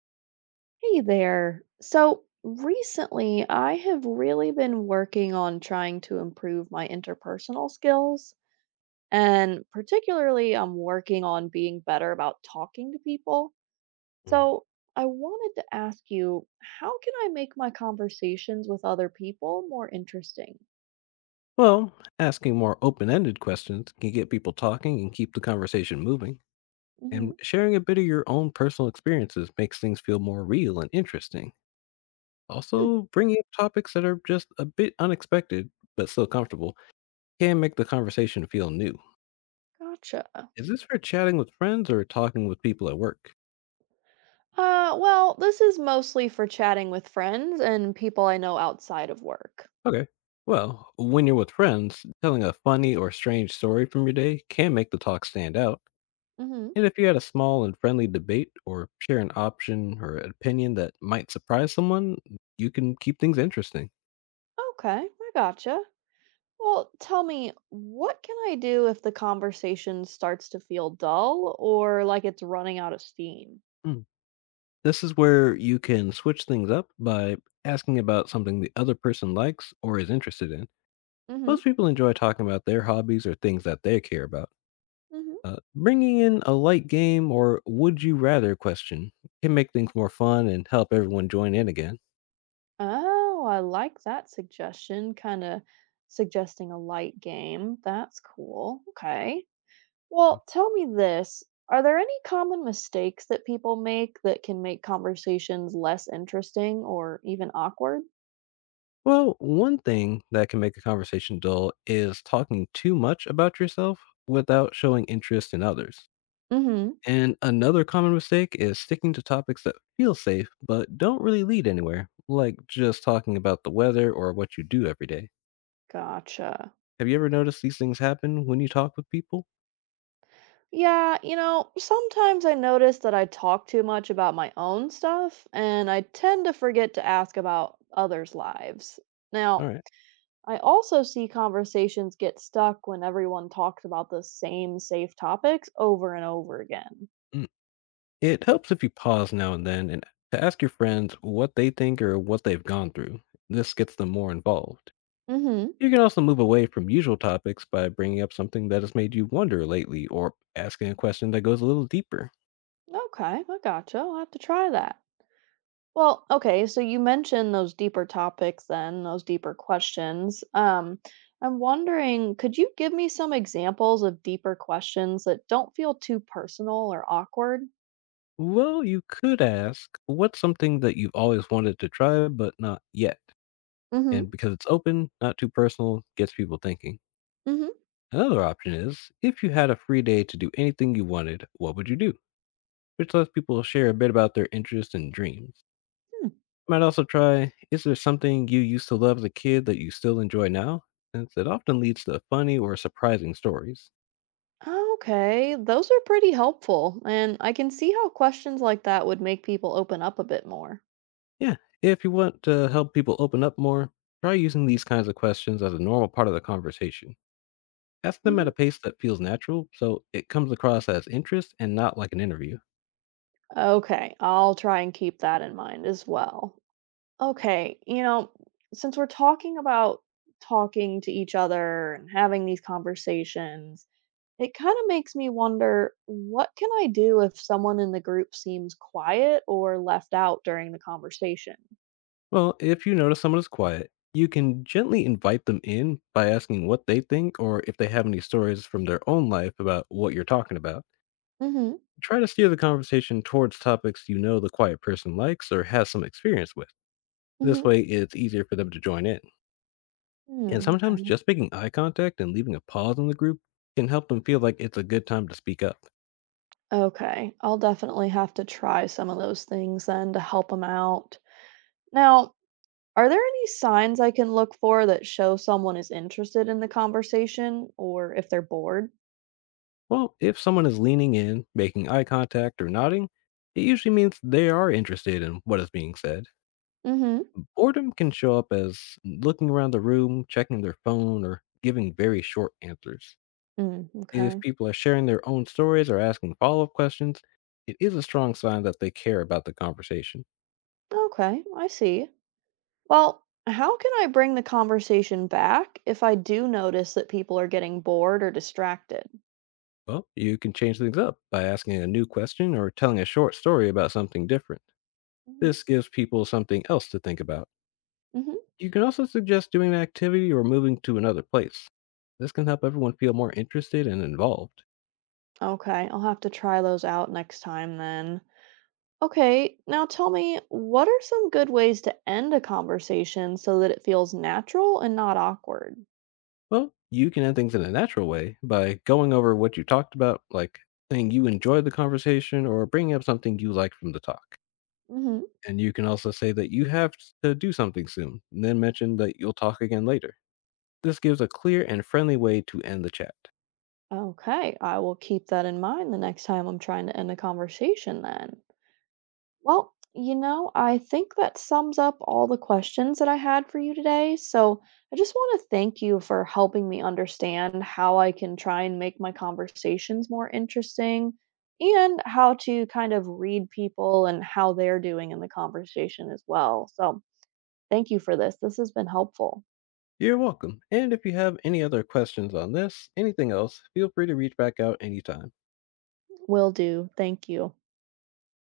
Hey there. So recently, I have really been working on trying to improve my interpersonal skills. And particularly, I'm working on being better about talking to people. Mm. So I wanted to ask you, how can I make my conversations with other people more interesting? Well, asking more open ended questions can get people talking and keep the conversation moving. Hmm. And sharing a bit of your own personal experiences makes things feel more real and interesting. Hmm, Also, bringing up topics that are just a bit unexpected, but still comfortable, can make the conversation feel new. gotcha. Is this for chatting with friends or talking with people at work? Well, this is mostly for chatting with friends and people I know outside of work. Okay. Well, when you're with friends, telling a funny or strange story from your day can make the talk stand out. Hmm. And if you had a small and friendly debate or share an option or an opinion that might surprise someone, you can keep things interesting. Okay, I gotcha. Well, tell me, what can I do if the conversation starts to feel dull or like it's running out of steam? Hmm. This is where you can switch things up by asking about something the other person likes or is interested in. Hmm. Most people enjoy talking about their hobbies or things that they care about. Hmm. Bringing in a light game or would you rather question can make things more fun and help everyone join in again. Oh, I like that suggestion. Kind of suggesting a light game. That's cool. Okay. Well, tell me this. Are there any common mistakes that people make that can make conversations less interesting or even awkward? Well, one thing that can make a conversation dull is talking too much about yourself without showing interest in others. Hmm. And another common mistake is sticking to topics that feel safe but don't really lead anywhere, like just talking about the weather or what you do every day. Gotcha. Have you ever noticed these things happen when you talk with people? Yeah, sometimes I notice that I talk too much about my own stuff, and I tend to forget to ask about others' lives. All Now, right. I also see conversations get stuck when everyone talks about the same safe topics over and over again. Mm. It helps if you pause now and then and to ask your friends what they think or what they've gone through. This gets them more involved. Mm You can also move away from usual topics by bringing up something that has made you wonder lately or asking a question that goes a little deeper. hmm. Okay, I gotcha. I'll have to try that. Well, okay, so you mentioned those deeper topics then, those deeper questions. I'm wondering, could you give me some examples of deeper questions that don't feel too personal or awkward? Well, you could ask, what's something that you've always wanted to try but not yet? Mm-hmm. And because it's open, not too personal, gets people thinking. Mm-hmm. Another option is, if you had a free day to do anything you wanted, what would you do? Which lets people share a bit about their interests and dreams. Hmm. Might also try, is there something you used to love as a kid that you still enjoy now? Since it often leads to funny or surprising stories. Okay, those are pretty helpful, and I can see how questions like that would make people open up a bit more. Yeah, if you want to help people open up more, try using these kinds of questions as a normal part of the conversation. Ask them at a Hmm. pace that feels natural, so it comes across as interest and not like an interview. Okay, I'll try and keep that in mind as well. Okay, since we're talking about talking to each other and having these conversations, it kind of makes me wonder what can I do if someone in the group seems quiet or left out during the conversation? Well, if you notice someone is quiet, you can gently invite them in by asking what they think or if they have any stories from their own life about what you're talking about. Mm-hmm. Try to steer the conversation towards topics you know the quiet person likes or has some experience with. This Mm-hmm. way, it's easier for them to join in. And Hmm. sometimes just making eye contact and leaving a pause in the group can help them feel like it's a good time to speak up. Okay, I'll definitely have to try some of those things then to help them out. Now, are there any signs I can look for that show someone is interested in the conversation or if they're bored? Well, if someone is leaning in, making eye contact, or nodding, it usually means they are interested in what is being said. Mm-hmm. Boredom can show up as looking around the room, checking their phone, or giving very short answers. Mm, If okay. people are sharing their own stories or asking follow up questions, it is a strong sign that they care about the conversation. Okay, I see. Well, how can I bring the conversation back if I do notice that people are getting bored or distracted? Well, you can change things up by asking a new question or telling a short story about something different. Hmm. This gives people something else to think about. Hmm. You can also suggest doing an activity or moving to another place. This can help everyone feel more interested and involved. Okay, I'll have to try those out next time then. Okay, now tell me, what are some good ways to end a conversation so that it feels natural and not awkward? Well, you can end things in a natural way by going over what you talked about, like saying you enjoyed the conversation or bringing up something you like from the talk. Hmm. And you can also say that you have to do something soon, and then mention that you'll talk again later. This gives a clear and friendly way to end the chat. Okay, I will keep that in mind the next time I'm trying to end a conversation then. Well, I think that sums up all the questions that I had for you today. So I just want to thank you for helping me understand how I can try and make my conversations more interesting and how to kind of read people and how they're doing in the conversation as well. So thank you for this. This has been helpful. You're welcome. And if you have any other questions on this, anything else, feel free to reach back out anytime. Will do. Thank you.